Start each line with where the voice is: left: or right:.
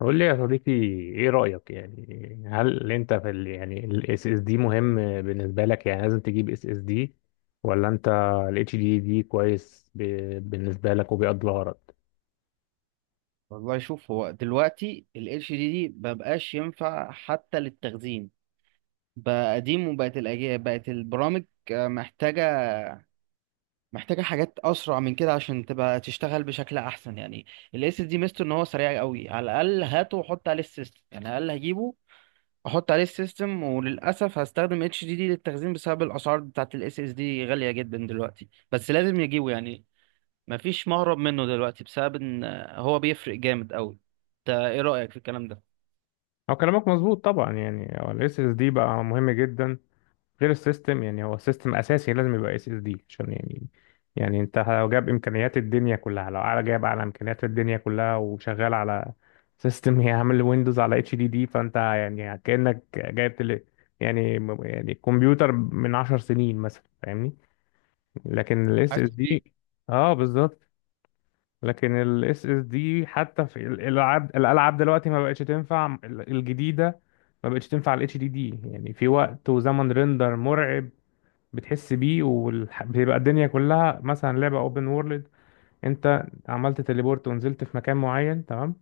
left: قول لي يا صديقي، ايه رأيك؟ يعني هل انت في ال SSD مهم بالنسبة لك؟ يعني لازم تجيب SSD، ولا انت ال HDD كويس بالنسبة لك وبيقضي الغرض؟
right: والله شوف هو دلوقتي ال HDD دي مبقاش ينفع حتى للتخزين. بقى قديم وبقت الأجهزة بقت البرامج آه، محتاجة حاجات أسرع من كده عشان تبقى تشتغل بشكل أحسن يعني. ال SSD ميزته إن هو سريع قوي، على الأقل هاته وحط عليه السيستم، يعني على الأقل هجيبه أحط عليه السيستم، وللأسف هستخدم HDD للتخزين بسبب الأسعار بتاعت ال SSD غالية جدا دلوقتي، بس لازم يجيبه يعني. مفيش مهرب منه دلوقتي بسبب إن آه، هو بيفرق جامد قوي. انت ايه رأيك في الكلام ده؟
left: هو كلامك مظبوط طبعا، يعني هو الاس اس دي بقى مهم جدا غير السيستم. يعني هو السيستم اساسي، لازم يبقى اس اس دي عشان يعني انت لو جاب امكانيات الدنيا كلها، لو على جايب على امكانيات الدنيا كلها وشغال على سيستم يعمل ويندوز على اتش دي دي، فانت يعني كانك جايب تل... يعني يعني كمبيوتر من 10 سنين مثلا، فاهمني؟ لكن الاس اس
right: حاسس بيك.
left: دي، اه بالظبط. لكن ال SSD حتى في الألعاب دلوقتي ما بقتش تنفع الجديدة، ما بقتش تنفع ال HDD، يعني في وقت وزمن ريندر مرعب بتحس بيه، وبيبقى الدنيا كلها، مثلا لعبة اوبن وورلد انت عملت تليبورت ونزلت في مكان معين، تمام؟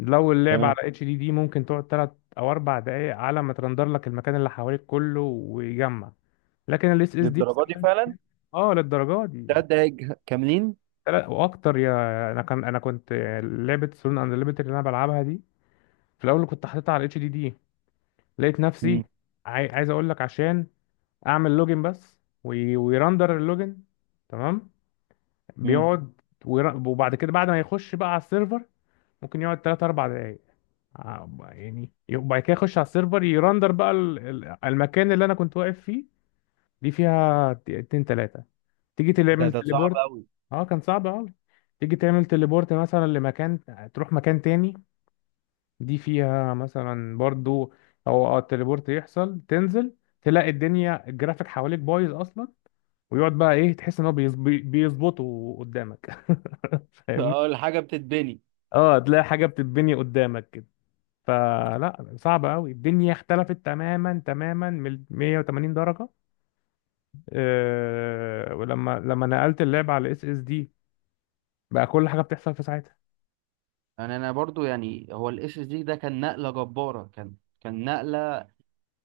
left: لو اللعبة على
right: تمام.
left: HDD ممكن تقعد 3 أو 4 دقايق على ما ترندر لك المكان اللي حواليك كله ويجمع. لكن ال SSD في
right: للدرجه دي
left: ثواني
right: فعلا؟
left: كده- اه، للدرجة دي يعني.
right: تلات دقايق كاملين.
left: لا، واكتر يا. انا كنت لعبه سولون اند ليميتد اللي انا بلعبها دي، في الاول كنت حاططها على الاتش دي دي، لقيت نفسي
right: مم.
left: عايز اقول لك، عشان اعمل لوجن بس ويرندر اللوجن، تمام.
right: مم.
left: بيقعد، وبعد كده بعد ما يخش بقى على السيرفر ممكن يقعد 3 4 دقايق ع- يعني. وبعد كده يخش على السيرفر، يرندر بقى المكان اللي انا كنت واقف فيه. دي فيها اتنين تلاتة. تيجي
right: ده
left: تعمل
right: ده صعب
left: تليبورت،
right: قوي.
left: اه كان صعب اوي. تيجي تعمل تليبورت مثلا لمكان، تروح مكان تاني. دي فيها مثلا برضو، او اه التليبورت يحصل تنزل، تلاقي الدنيا، الجرافيك حواليك بايظ اصلا، ويقعد بقى ايه، تحس ان هو بيظبطه قدامك فاهمني؟
right: اه الحاجه بتتبني.
left: اه، تلاقي حاجة بتتبني قدامك كده، فلا صعب قوي، الدنيا اختلفت تماما تماما من 180 درجة. آه، ولما نقلت اللعبة على اس اس دي، بقى كل حاجة بتحصل في ساعتها.
right: يعني انا برضو يعني هو الاس اس دي ده كان نقله جباره، كان نقله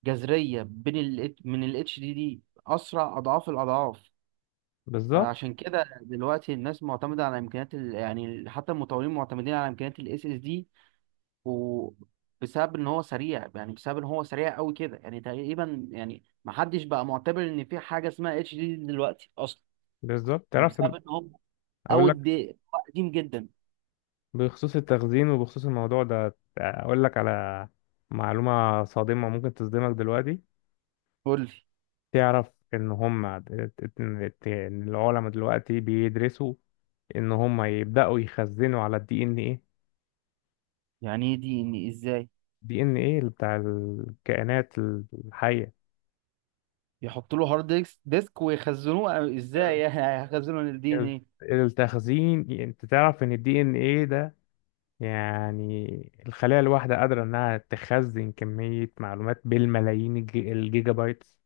right: جذريه بين ال من الاتش دي دي، اسرع اضعاف الاضعاف.
left: بالظبط،
right: فعشان كده دلوقتي الناس معتمده على امكانيات ال، يعني حتى المطورين معتمدين على امكانيات الاس اس دي، وبسبب ان هو سريع، يعني بسبب ان هو سريع قوي كده، يعني تقريبا يعني ما حدش بقى معتبر ان في حاجه اسمها اتش دي دلوقتي اصلا.
left: بالظبط، تعرف
right: بسبب ان هو
left: اقول
right: او
left: لك
right: دي قديم جدا.
left: بخصوص التخزين وبخصوص الموضوع ده، اقول لك على معلومة صادمة ممكن تصدمك دلوقتي.
right: قول لي.
left: تعرف ان هم العلماء دلوقتي بيدرسوا ان هم يبدأوا يخزنوا على الدي ان ايه،
right: يعني ايه دي ان ازاي؟
left: دي ان ايه بتاع الكائنات الحية.
right: يحط له هارد ديسك ويخزنوه أو ازاي
left: ال-
right: يعني هيخزنوا الدي ان
left: ال-
right: ايه؟
left: التخزين، يعني انت تعرف ان الدي ان ايه ده، يعني الخلية الواحدة قادرة إنها تخزن كمية معلومات بالملايين، الجيجا بايتس،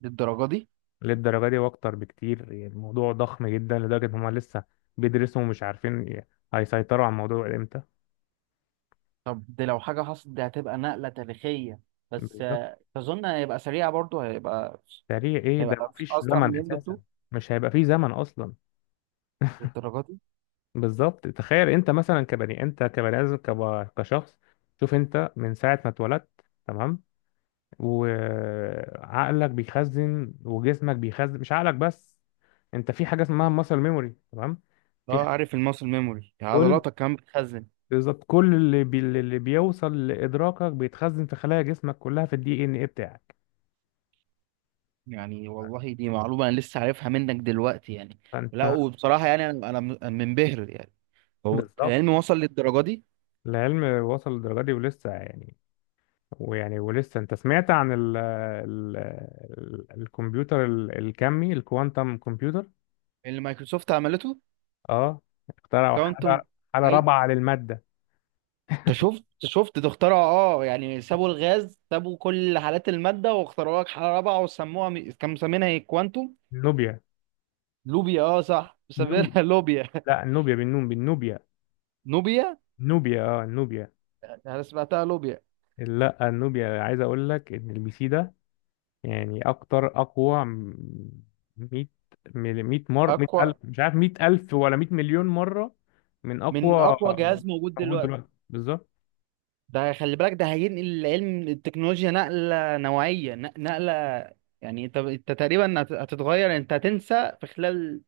right: للدرجه دي؟
left: للدرجة دي وأكتر بكتير. يعني الموضوع ضخم جدا لدرجة إن هما لسه بيدرسوا ومش عارفين هيسيطروا على الموضوع إمتى.
right: طب دي لو حاجه حصلت دي هتبقى نقله تاريخيه، بس
left: بالظبط،
right: آه، تظن هيبقى سريع برضه؟ هيبقى
left: سريع إيه ده!
right: هيبقى
left: مفيش
right: اسرع من
left: زمن
right: الام دوت
left: أساسا،
right: 2؟
left: مش هيبقى فيه زمن أصلا.
right: للدرجه دي؟
left: بالظبط، تخيل أنت مثلا، كبني آدم، كشخص. شوف أنت من ساعة ما اتولدت، تمام، وعقلك بيخزن وجسمك بيخزن، مش عقلك بس. انت في حاجه اسمها ماسل ميموري، تمام؟ في
right: اه
left: ح-
right: عارف الماسل ميموري،
left: كل،
right: عضلاتك كمان بتخزن.
left: بالظبط كل اللي بيوصل لادراكك بيتخزن في خلايا جسمك كلها في الدي ان ايه بتاعك،
right: يعني والله دي معلومة انا لسه عارفها منك دلوقتي يعني. لا
left: فانت.
right: وبصراحة يعني انا منبهر يعني. هو
left: بالظبط،
right: العلم وصل للدرجة دي؟
left: العلم وصل للدرجه دي ولسه يعني، ولسه انت سمعت عن الكمبيوتر الكمي، الكوانتم كمبيوتر.
right: اللي مايكروسوفت عملته.
left: اه، اخترعوا
right: كوانتم.
left: حاله
right: اي.
left: رابعه للماده،
right: انت شفت ده اخترعوا. اه يعني سابوا الغاز، سابوا كل حالات المادة واخترعوا لك حالة رابعة وسموها كانوا مسمينها ايه، كوانتم
left: نوبيا.
right: لوبيا. اه صح، مسمينها لوبيا.
left: لا، النوبيا بالنون، بالنوبيا.
right: نوبيا.
left: نوبيا، اه النوبيا.
right: انا سمعتها لوبيا.
left: لا، النوبيا، عايز اقول لك ان البي سي ده يعني اكتر، اقوى 100، 100 مره، 100
right: اقوى
left: الف، مش عارف 100 الف ولا 100 مليون مره، من
right: من
left: اقوى
right: اقوى جهاز موجود
left: موجود دلوقتي.
right: دلوقتي.
left: بالظبط،
right: ده خلي بالك ده هينقل العلم التكنولوجيا نقلة نوعية، نقلة يعني. انت تقريبا هتتغير، انت هتنسى في خلال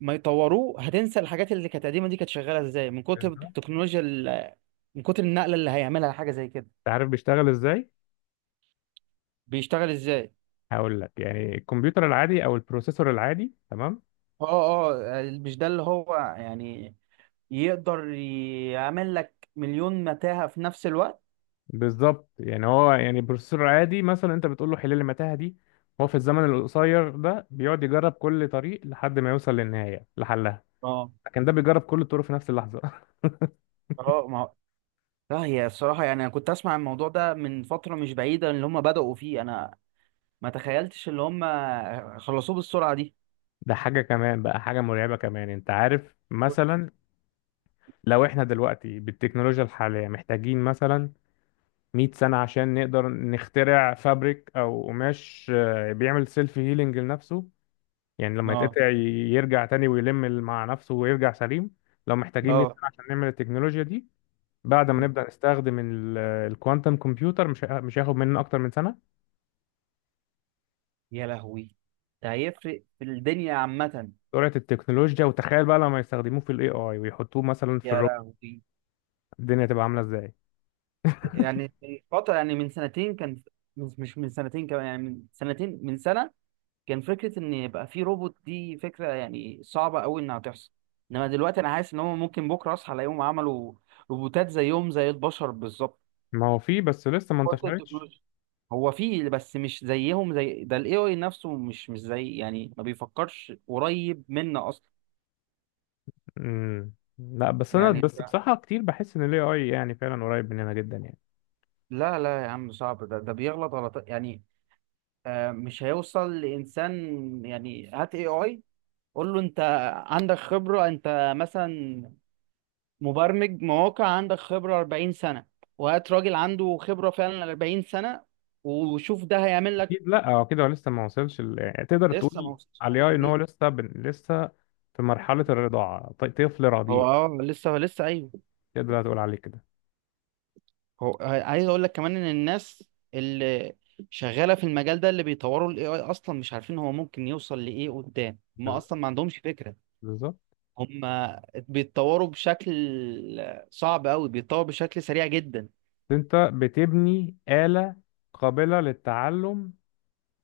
right: ما يطوروه، هتنسى الحاجات اللي كانت قديمة دي كانت شغالة ازاي من كتر
left: بالظبط.
right: التكنولوجيا ال، من كتر النقلة اللي هيعملها حاجة زي كده.
left: انت عارف بيشتغل ازاي؟
right: بيشتغل ازاي؟
left: هقول لك، يعني الكمبيوتر العادي او البروسيسور العادي، تمام.
right: اه اه مش ده اللي هو يعني يقدر يعمل لك مليون متاهة في نفس الوقت؟
left: بالظبط، يعني هو يعني بروسيسور عادي، مثلا انت بتقول له حل لي المتاهه دي، هو في الزمن القصير ده بيقعد يجرب كل طريق لحد ما يوصل للنهايه لحلها،
right: اه
left: لكن ده بيجرب كل الطرق في نفس اللحظه.
right: اه ما هو- لا هي الصراحة يعني أنا كنت أسمع الموضوع ده من فترة مش بعيدة اللي هم بدأوا فيه، أنا ما تخيلتش اللي هم خلصوه بالسرعة دي.
left: ده حاجه كمان بقى، حاجه مرعبه كمان. انت عارف مثلا، لو احنا دلوقتي بالتكنولوجيا الحاليه محتاجين مثلا 100 سنه عشان نقدر نخترع فابريك او قماش بيعمل سيلف هيلينج لنفسه، يعني لما
right: اه
left: يتقطع يرجع تاني ويلم مع نفسه ويرجع سليم. لو محتاجين 100
right: اه.
left: سنه عشان نعمل التكنولوجيا دي، بعد ما نبدأ نستخدم الكوانتم كمبيوتر، مش هياخد مننا اكتر من سنة.
right: يا لهوي. ده هيفرق في الدنيا عامة.
left: سرعة التكنولوجيا! وتخيل بقى لما يستخدموه في الاي اي ويحطوه مثلا في
right: يا
left: الروبوت،
right: لهوي.
left: الدنيا تبقى عاملة ازاي؟
right: يعني من فترة يعني من سنتين كان، مش من سنتين كمان، يعني من سنتين من سنة، كان فكرة إن يبقى في روبوت دي فكرة يعني صعبة أوي إنها تحصل، إنما دلوقتي أنا حاسس إن هم ممكن بكرة أصحى ألاقيهم عملوا روبوتات زيهم زي البشر.
left: ما هو فيه، بس لسه ما
right: بالظبط.
left: انتشرتش.
right: هو فيه بس مش زيهم زي ده، الاي اي نفسه مش زي يعني، ما بيفكرش قريب منا اصلا.
left: لا، بس انا،
right: يعني
left: بس بصراحة كتير بحس ان الاي اي يعني فعلا قريب مننا جدا يعني.
right: لا لا، يا عم صعب، ده بيغلط غلط يعني. آه مش هيوصل لانسان. يعني هات اي اي قول له انت عندك خبرة، انت مثلا مبرمج مواقع عندك خبرة 40 سنة، وهات راجل عنده خبرة فعلا 40 سنة، وشوف ده هيعمل لك.
left: اكيد، لا هو كده لسه ما وصلش يعني تقدر
right: لسه ما
left: تقول
right: وصلش
left: على
right: حاجة
left: الاي اي
right: زي
left: ان هو
right: دي.
left: لسه في مرحلة الرضاعة، طفل
right: هو
left: رضيع،
right: اه لسه لسه ايوه.
left: تقدر تقول عليه كده.
right: هو عايز اقول لك كمان ان الناس اللي شغاله في المجال ده، اللي بيطوروا الاي اي، اصلا مش عارفين هو ممكن يوصل لايه قدام، هم
left: بز-
right: اصلا ما عندهمش فكره.
left: بالظبط،
right: هم بيتطوروا بشكل صعب قوي، بيتطور بشكل سريع جدا.
left: انت بتبني آلة قابلة للتعلم،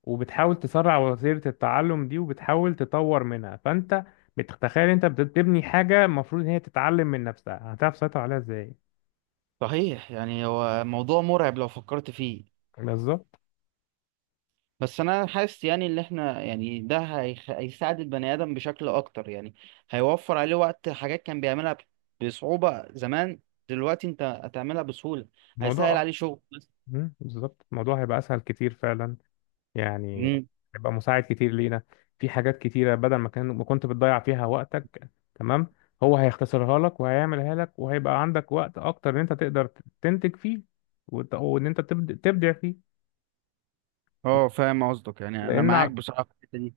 left: وبتحاول تسرع وتيرة التعلم دي وبتحاول تطور منها، فانت بتتخيل، انت بتبني حاجة المفروض ان هي تتعلم من نفسها، هتعرف تسيطر عليها ازاي؟
right: صحيح، يعني هو موضوع مرعب لو فكرت فيه.
left: بالظبط،
right: بس انا حاسس يعني ان احنا يعني ده هيخ، هيساعد البني ادم بشكل اكتر يعني. هيوفر عليه وقت، حاجات كان بيعملها بصعوبه زمان دلوقتي انت هتعملها بسهوله.
left: الموضوع
right: هيسهل عليه شغل.
left: بالظبط الموضوع هيبقى اسهل كتير فعلا، يعني هيبقى مساعد كتير لينا في حاجات كتيرة، بدل ما كان ما كنت بتضيع فيها وقتك، تمام. هو هيختصرها لك وهيعملها لك وهيبقى عندك وقت أكتر إن أنت تقدر تنتج فيه، وإن أنت تبدع فيه.
right: اه فاهم قصدك، يعني انا
left: لأن
right: معاك
left: بالظبط.
right: بصراحه في الحته دي.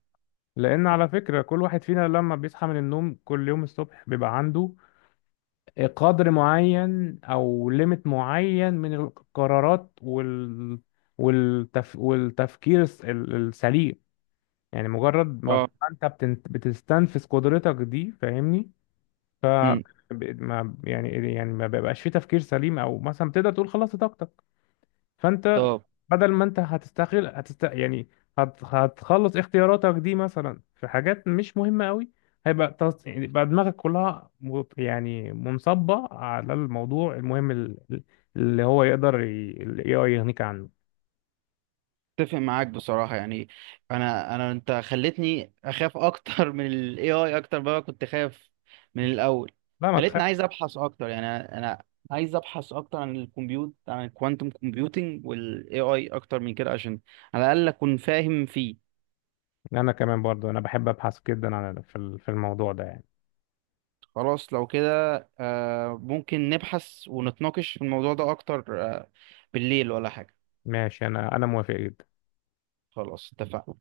left: لأن على فكرة، كل واحد فينا لما بيصحى من النوم كل يوم الصبح بيبقى عنده قدر معين أو ليميت معين من القرارات، والتفكير السليم. يعني مجرد ما
right: اه.
left: بقى انت بتستنفذ قدرتك دي، فاهمني؟ ف
right: امم.
left: ب- ما يعني يعني ما بيبقاش في تفكير سليم، او مثلا تقدر تقول خلصت طاقتك، فانت
right: طب.
left: بدل ما انت هتستغل هتست يعني هت... هتخلص اختياراتك دي مثلا في حاجات مش مهمة قوي، هيبقى يعني بقى دماغك كلها يعني منصبة على الموضوع المهم اللي هو يقدر ال AI يغنيك عنه.
right: اتفق معاك بصراحه يعني. انا انت خلتني اخاف اكتر من الاي اي، اكتر بقى كنت خايف من الاول.
left: لا ما تخاف.
right: خلتني عايز ابحث اكتر يعني. انا عايز ابحث اكتر عن الكمبيوت، عن الكوانتم كومبيوتنج والاي اي اكتر من كده، عشان على الاقل اكون فاهم فيه.
left: انا كمان برضو، انا بحب ابحث جدا في الموضوع ده يعني.
right: خلاص لو كده آه ممكن نبحث ونتناقش في الموضوع ده اكتر، آه بالليل ولا حاجه.
left: ماشي، انا موافق جدا.
right: خلاص اتفقنا.